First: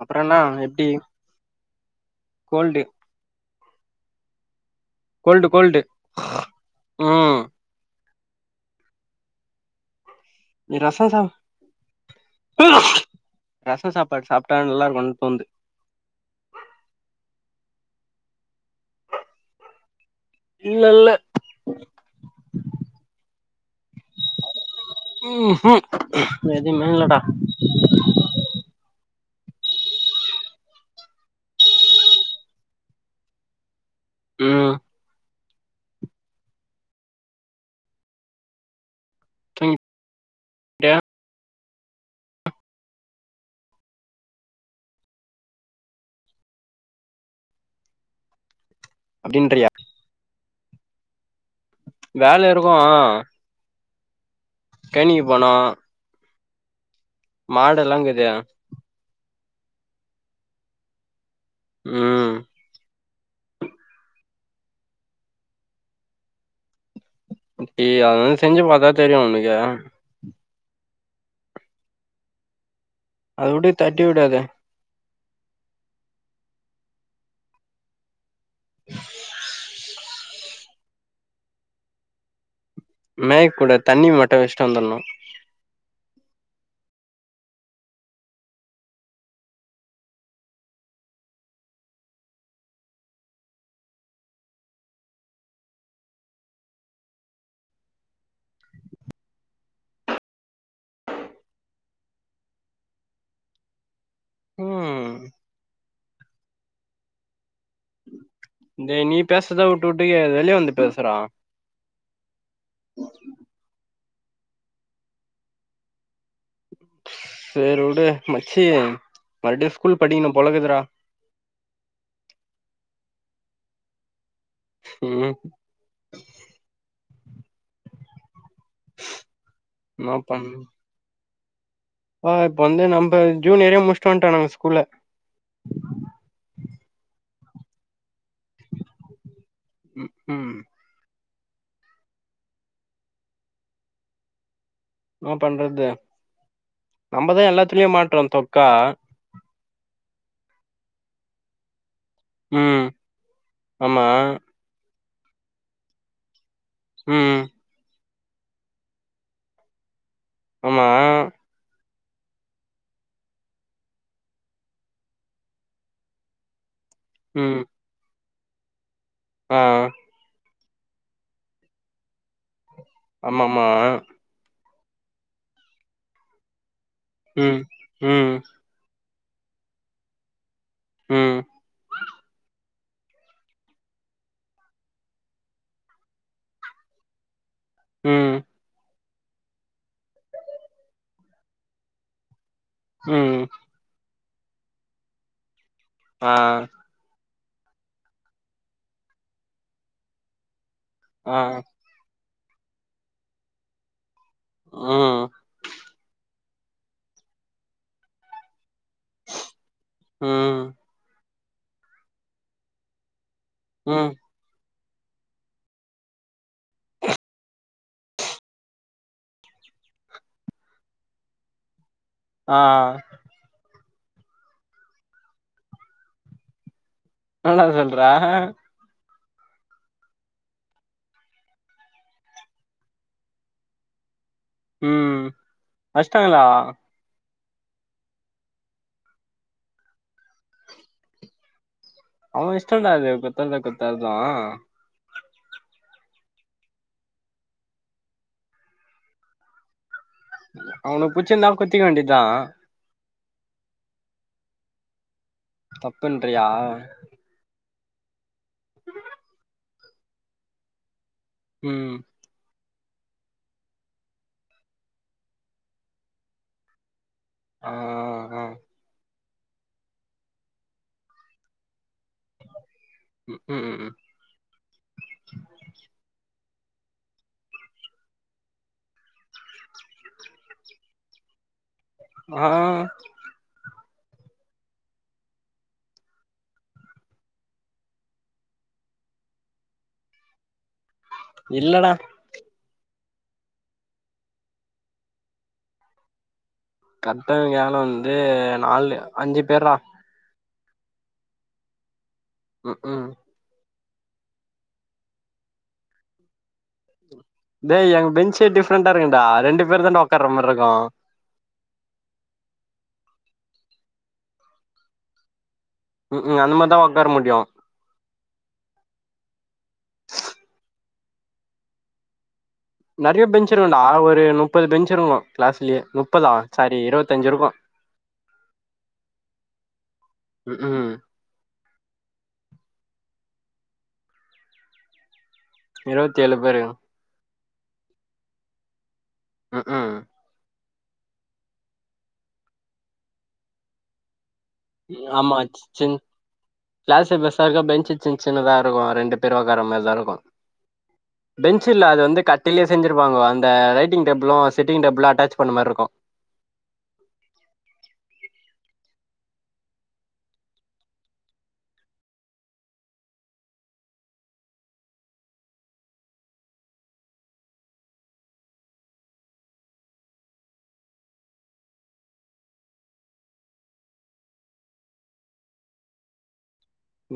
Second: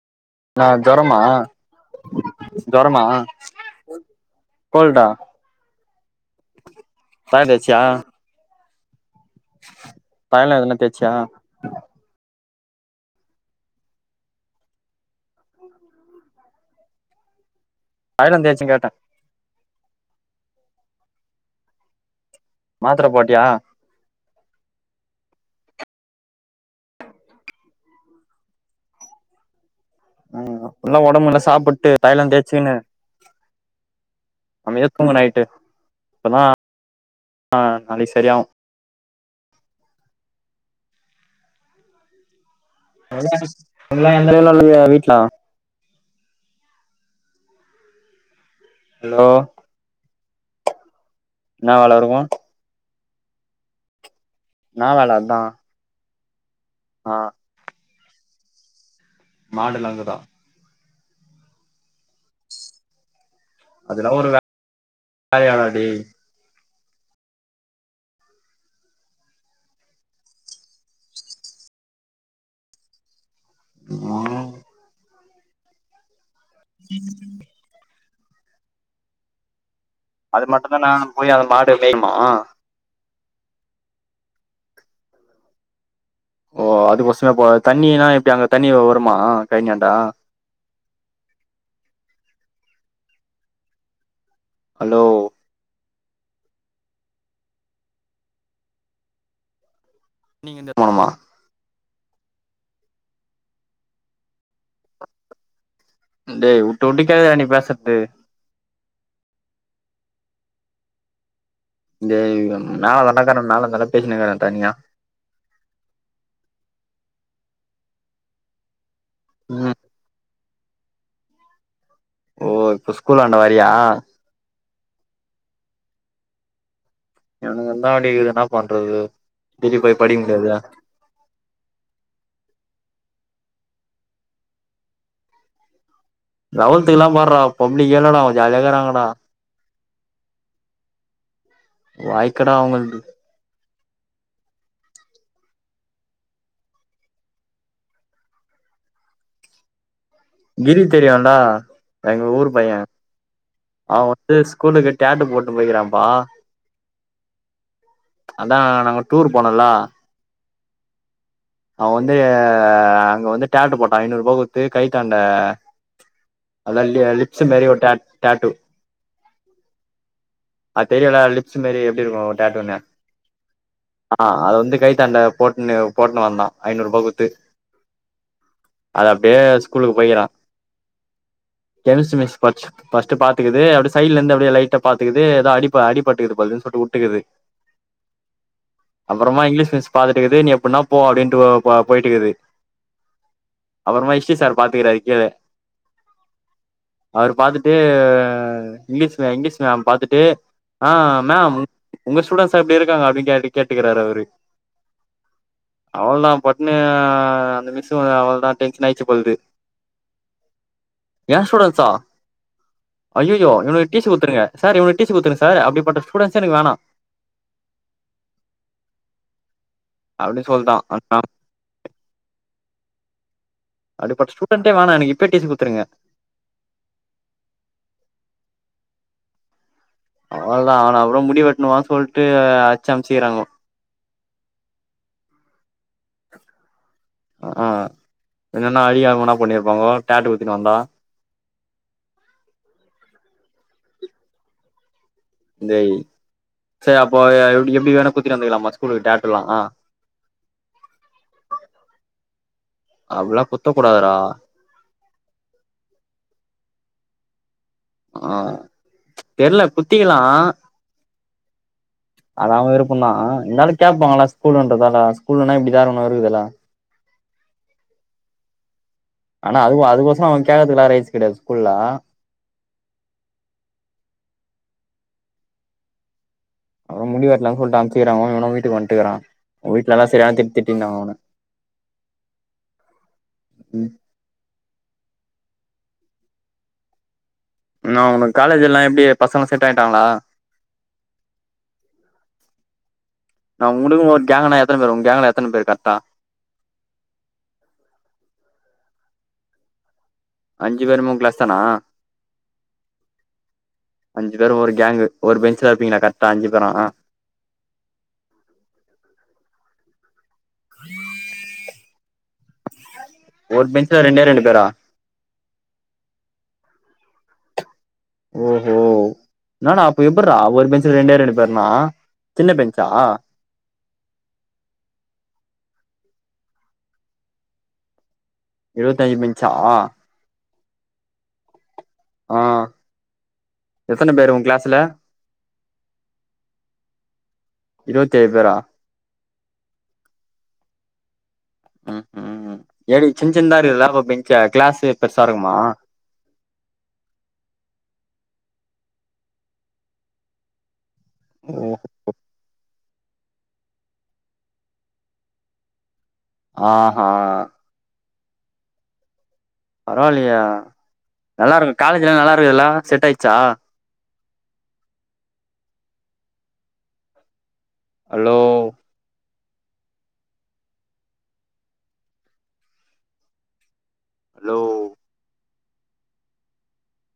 அப்புறம்னா நஹ எப்டி ஜரமா கோல்டு ஜரமா [inaudible] கோல்டு கோல்டு ஆஹ தாய தேச்சியா பயலாம் எதனா தேச்சியா ரசம் சாப்பாடு சாப்பிட்டான் நல்லா இருக்கும் தோந்து வயிலந்தயாச்சும் கேட்டேன் இல்ல இல்ல மாத்திர போட்டியா உஉஹ் எது இல்லடா உஹம் அப்படல்லாம் உடம்புல்ல சாப்பிட்டு தைய்லந்து தேய்ச்சுிக்கன்னு ம் அமக்கங்க நைய்ட்டு இப்பதான் ஆஹ் நாளைக்கு சரியாகும் அட எந்த வீட்ல ஹலோ அப்படின்றியா என்னா வேல இருக்கு வேலை இருக்கும் [inaudible] என்னா வேல கனிக்கு அதா போனோ ஆ மாடலாங்குது மாடுலங்குதான் உம் உம் அதெல்லாம் ஒரு வேல [inaudible] அடி டி அத செஞ்சு பாத்தா தெரியும் உனக்கு அது தட்டி விடாதே ம் உம் அது மட்டும்தான் நான் போய் அந்த மாடு மேயுமா மே கூட தண்ணி மட்டும் வச்சிட்டு வந்துரனும் ஓ அதுக்கசமே தண்ணில்லாம் இப்படி அங்க தண்ணி வருமா கைஞாண்டா ஹலோ நீங்க இந்த கோணுமா உம் டே விட்டு விட்டு கேட்குதடா நீ பேசுறது டே நீ பேசறதை விட்டு விட்டு கேட்குது வெளிய வந்து பேசுடா [unintelligible] பேசினைக்கன் தனியா செரு உடு மச்சி மறுபடி ம் ஸ்கூல் படிப் பொலகுதுராா ஓ இப்ப ஸ்கூல் அண்ட வரியா உம் எனக்குந்தான் அப்படி இருக்குதுடா பண்றது திருப்பி போய் படிங் ஆஹ் இப்ப வந்து நம்ம ஜூன் ஏரிய முடிச்சுட்டு வந்துட்ட நாங்க ஸ்கூல்ல பொம்பளேங்களா ஜாலியா இருகாங்கடா ம் ம் வாய்க்கடா அவங்களக்கு என்ன பண்றது நம்மதான் எல்லாத்துலயே மாட்டுறோம் தொக்கா கிரி தெரியும்ல எங்க ஊரு பையன் ம் ஆமா அவன் வந்து ஸ்கூலுக்கு டாடூ போட்டு போயிருக்குறான் பா உம் உம் அதா நாங்க டூர் போனோல ஆமா அவன் வந்து அங்க வந்து டாட்டூ போடான் ஐநூறு ரூபா குத்து கைதாண்ட அதலப்ஸ் மரி ஓட்ட ஆ டேட்டு ஆஹ் அது தெரில லிப்ஸ் மாரி எப்டி இருக்கு டாட்டூனு ஆமாமா கைதாண்ட போட்னு போட்னு வந்தா ஐநூறுபா குத்து உம் உம் அது அபடியே ஸ்கூலுகு போயிருகா ம் கெமிஸ்டி மிஸ் பச் ஃபர்ஸ்டு பாத்துக்குது அப்டி சைடுல இருந்து அப்டியே லைட்டா பாத்துக்குது ஏதோ அடி அடி பட்டுக்குதுப்பதுன்னு சொல்லி வுட்டுக்குது உம் அபுறமா இங்லீஷ் மிஸ் பாத்துடுகுது நீ எபுனா போ அபடினு போயிட்டு இருகுது உம் உம் [unintelligible] சார் பாத்துக்கறார் கீழ ஆஹ் அவரு பாத்ட் க்கு இங்லீஷ் மே இங்கலீஷ் மேம் பாத்துட்டு ஆஹ் ஆ மேம் உங்க ஸ்டுடண்ட்ஸ் இப்ப இப்டி இருக்காங்க அப்பிடினு கே கேட்டுகிறாரு அவரு ம் அவ்லாம் பட்னி அந்த மிஸ் வ அவ்வளோதான் டென்ஷனாச்சு பொல்து ம் எ ஸ்டுடன்சா ஐயோயோ [unintelligible] டீசி ம் குடுத்துருங்க சார் இவன டீசி குடுத்துங்க சார் அப்டி பட்ட ஸ்டூடெண்ட்ஸே எனக்கு வேணாம் அப்டி சொல்லதான் ஆனா ஆ அப்டிப்பட் ஸ்டூடெண்டே வேனா எனக்கு இப்பே டீசி குடுத்துருங்க [unintelligible] சொல்றா ஹ அவ்ளதான் அவன அப்றம் முடி வெட்டணவான்னு சொல்ட்டு அச்சு அமிச்சுக்கிறாங்கோ உம் அஷ்டாங்ல்லா ஆஹ் என்னன்னா அழியாகன்னா பண்ணிருப்பாங்கோ டேட்டு குத்திட்டு வந்தா அவ இஷ்டண்டா அது குத்ரது குத்தாதும் டேய் செரி அப்ப எ எபடி வேணா குத்திட்டு வந்துகலாமா ஸ்கூலு டேட்டுலா அவனு புச்சுந்தாள் குத்திக்கவேண்டிதா [unintelligible] குத்த கூடாதுடா தப்புன்றியா ஆஹ் தெரல குத்திகலாம் உம் அவன் விருப்பதா இருந்தாலு கேபாங்களா ஸ்கூல்ன்றதால ஸ்கூல்னா இப்டிதானு இருகுதுல ஆஹ் ஆஹ் ஆனா அது அதுக் கோசம் அவன் கேக்றதுகுலா ரைட்ஸ் கிடையாது ஸ்கூல்ல உம் உம் அப்பறம் முடி வெட்டலாம் சொல்லிட்டு அனுப்புச்சிக்கிறாங்க இவனு வீட்டுக்கு வந்துட்டுக்கறான் வீட்டுல எல்லா சரியான திட்டி திட்டிட்டு இருந்தா அவன ஆஹ் உம் நா உனக்கு காலேஜ் எல்லாம் எப்டி பசங்க செட் ஆயிட்டாங்களா இல்லடா நா உங்களுக்கோரு கேங்னா எத்தன பேரு உங்க கேங்ல எத்தன பேரு கரக் டா கட்ட கலம் வந்து நாலு அஞ்சு பேர்ரா அஞ்சு பேருமே உன் கிளாஸ் தானா உம் உம் அஞ்சு பேரும் ஒரு கேங்கு ஒரு பெஞ்சல இருப்பீங்களா கரெட்டா அஞ்சு பேரா டேய் எங்க பெஞ்சு ஏ டிஃப்ரெண்டா இருக்குடா ரெண்டு பேர் தான் உக்கார மாரி இருக்கும் ஒரு பெஞ்ல ரெண்டே ரெண்டு பேரா உம் அந்த மாரிதான் உட்கார முடியும் ஓஹோ நானா அப்ப எப்புறா ஓரு பெஞ்ச்ல ரெண்டே ரெண்டு பேர்னா சின்ன பெஞ்சா நிறைய பெஞ்ச் இருக்கும்டா ஒரு முப்பது பெஞ்ச் இருக்கும் கிளாஸ்லயே முப்பதா சாரி இருவதஞ்சு இருக்கு இருபதஞ்சு பெஞ்சா உம் உம் ஆஹ் எத்தன பேரு உன் கிளாஸ்ல இருவத்தி ஏழு பேரு இருபத்த எழுபேரா உம் உம் உம் உம் எப்டி சின் சின்னதா இருக்கும்ல அப்போ பெஞ் ஆமா சின் கிளாசு பெருசா இருக்க பெஞ்சு சின் சின்தா இரு இருக்கும் ரெண்டு பேரு உக்காரா மாரிதான் இருக்கும் பெஞ் ஓ இல்ல அது வந்து கட்டுலே செஞ்சிருபாங்க அந்த writing table sitting table attach பண்ண மாரி இருக்கு ஆஹ்ஹா பரவாயில்லயா நல்லா இருக்கும் காலேஜ்ல்லாம் நல்லா இருக்குதுல்ல செட் ஆயிச்சா ஹலோ ஹலோ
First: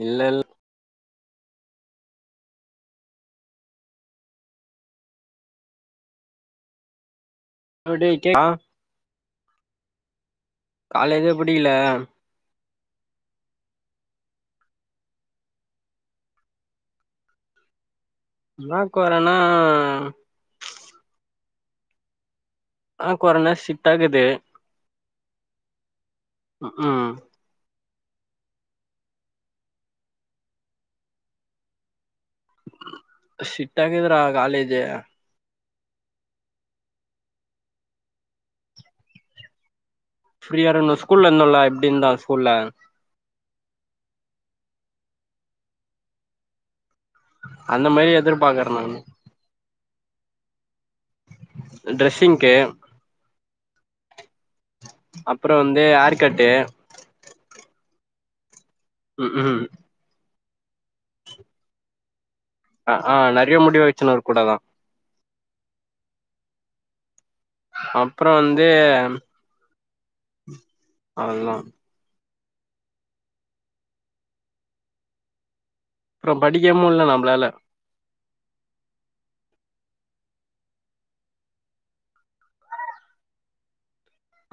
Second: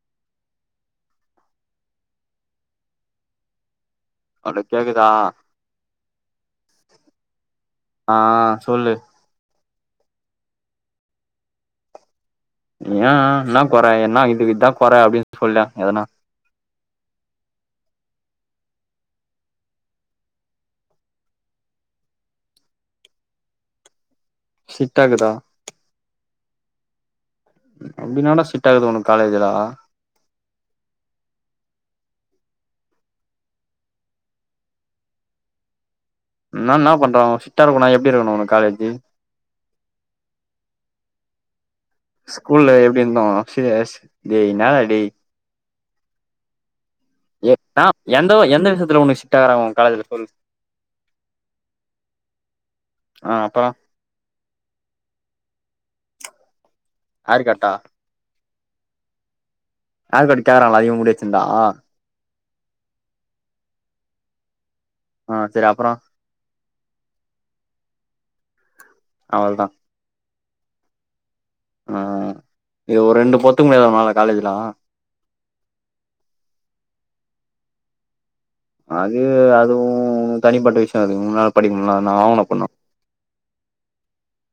இல்லல் உனக்கு கேக்குதா ஆஹ் சொல்லு காலேஜ்லே புடிக்கல ஏன் என்ன குற என்ன இதுக்கு இதுதான் குற அப்படின்னு சொல்லன் எதனா என்ன குறனா ஆஹ் குரான ஸ்ட்ரிக்ட்டாகீது ஸ்ட்ரிக்ட்டாகீதா ஆ ஹ அப்படி தான் டா செட் ஆகுது ஒனக்கு காலேஜ்ல செட்டாக்குதுரா காலேஜ் என்னான் என்ன பண்ற சிட்டா இருக்கண்ணா எப்படி இருக்கணும் உன காலேஜி ஃபிரியாருக்கணும் ஸ்கூல்ல இருந்தோல்ல ஸ்கூல்ல எப்படி இருந்தோம் செரி என்னடா டேய் ஏன் அந்த மாரி எந்த எந்த எதிர்பாக்குறே விஷயத்துல உன்னா செட்டாக்குறாங்க உங்க காலேஜ் சொல் ட்ரெஸ்ஸிங் க்கு ஆ அப்பறோ அப்புறம் வந்து ஆர்கட்டு ஆர்க்கெட்டா உம் உம் [unintelligible] அதிகமா முடியவச்சுந்தா அஹ் ஆஹ் நெறைய முடிவ வச்சுன்னரு இருக்ககூட தான் ஆஹ் செரி அப்புறம் அப்புறம் வந்து அவ்ளோதா து உ அவ்ளோ தான் ஆ ஒரு ரெண்டு பொத்துக்குடிய உன்னால காலேஜ்லாம் அப்புறம் படிக்கமல்ல நம்பளால அது அதுவும் தனிப்பட்ட விஷயம் அது அது ஒ தனிப்பட்ட விஷயம் அது முன்னாவது படிக்கும்போது இன்னவேனளும் வாங்கின பண்ணா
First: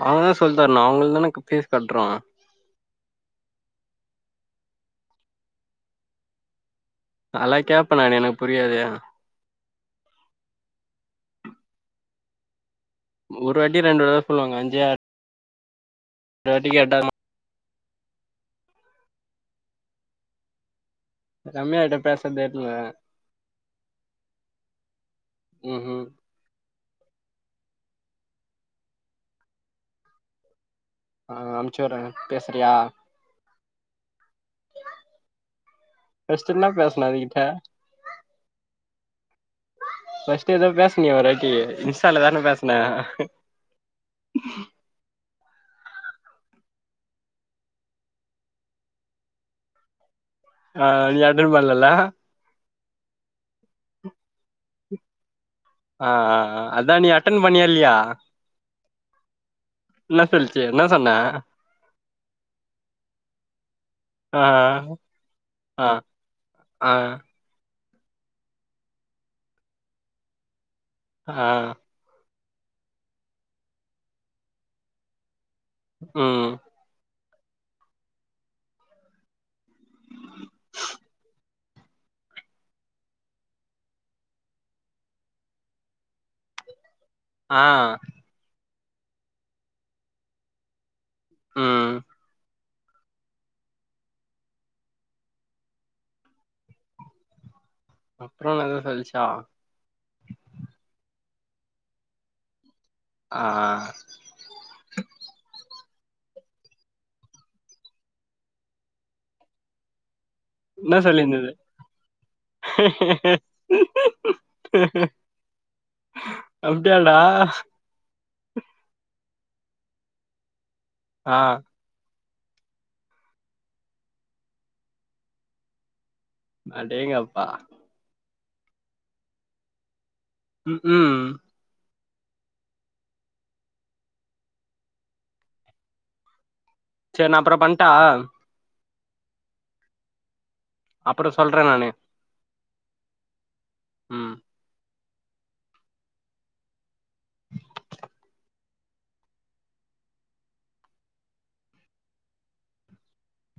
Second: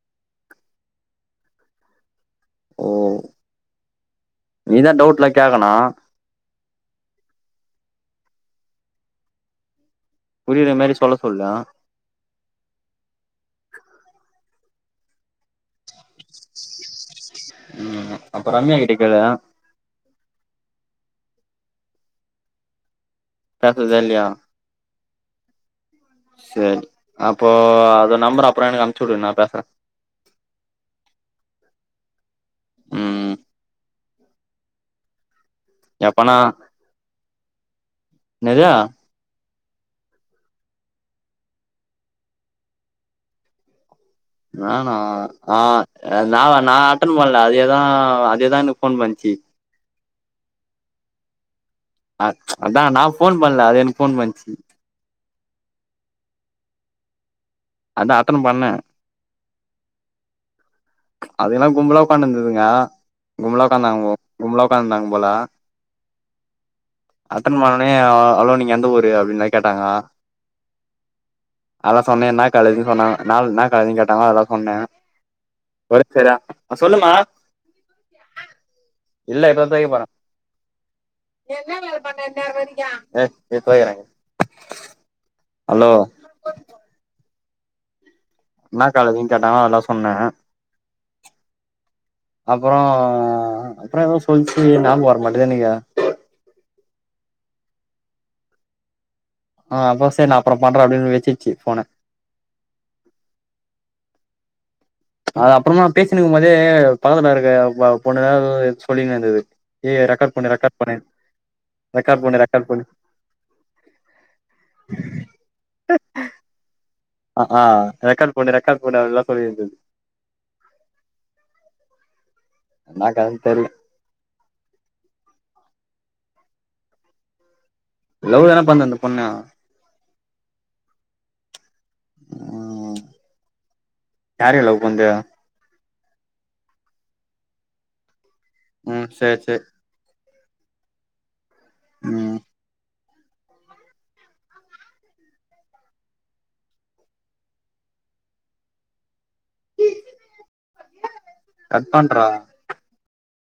அவங்கதான் சொல்லிதரனு நான் அவங்கள தான ஃபீஸ் கட்டுறோம் ஓ நீதான் டவுட்ல கேக்கனு அதல்லா கேட்பே நான் எனக்கு புரியாதது புரியிற மாதிரி சொல்ல சொல்லு ஒரு வாட்டி ரெண்டு தடவ தான் சொல்லுவாங்க அஞ்சுவாட்டி கேட்ட உம் அப்ப ரம்யா கிட்ட கேலு ரம்யா கிட்ட பேசுரது இல்ல பேசது இல்லையா ம் ம் செரி அப்போ அது நம்பற அப்புறம் எனக்கு அமுச்சு விடு நான் பேசுறேன் ஆஹ் அனுச்சு விடுறேன் பேசுறியா ம் எப்பனா பெஸ்டினா பேசலாம் வீட்ல [unintelligible] ஃபஸ்டு ஏதே பேசன ஒரு இன்ஸ்டால தான பேசுன நானும் ஆஹ் நான் நான் அட்டன் பண்ணல அதேதான் அதேதான் எனக்கு ஃபோன் பண்ணிச்சு ஆஹ் நீ யார்டையும் இல்ல அதான் நான் போன் பண்ணல அது எனக்கு போன் பண்ணிச்சு ஆஹ்ஹ் அதான் நீ அ ன் பனியல்லயா அதான் அட்டன் பண்ணேன் இன்ன சொல்ச்சி அதுல்லாம் கும்பலா உட்கா இருந்ததுங்க கும்பலா உட்காந்தாங்க ஆ கும்பலா உட்காபேல இருந்தாங்க போல ஆ ஆ அத்தனை ம உ ஹாலே நீங்க எந்த ஊரு அப்படின்னு கேட்டாங்க ஆ அதல்லாம் சொன்னேன் என்ன கழுதுனு சொன்னாங்க நால நான் கழுத கேட்டாங்க அதா சொன்னேன் ஒர சரா ம் சொல்லுமா [unintelligible] இல்ல இப்பற ஹலோ ஆஹ் என்னா காலேஜனு கேட்டாங்க அதெல்லாம் சொன்னேன் ஆஹம் [unintelligible] அப்புறம் அப்புறம் ஏதோ சொல்லிச்சு நான் வரமாட்டேனு நீங்க அப்புறம்தான் சொல்லச்சு [unintelligible] ஆஹ்ப்போ ச நான் அப்புறம் பண்றன் அப்படின்னு வச்சிட்டு போன ஆ [unintelligible] அது அப்புற மா பேசினுக்கும் போதே பதல இருக்க பொண்ணதா சொல்லிங்க இருக்குது ரெக்க என்ன சொல்லியிருந்தது ரெக்கார்ட் பண்ணு அப்படிய ஆஹ் ஆஹ்க்க [unintelligible] போன்ன ரெக்காட் போடல்லாம் சொல்லியிருந்தது ஆஹ் என்க்கத தெரியும் அடேங்கப்பா லவ் தான பண்ண அந்த பொண்ணா உம் உம் உம் யாரையா லவ் பண்ற செரி நான் அப்புறம் பண்ணிட்டா உம் செரி செரி அப்ற சொல்றேன் நானே ம் உம் கட் பண்றா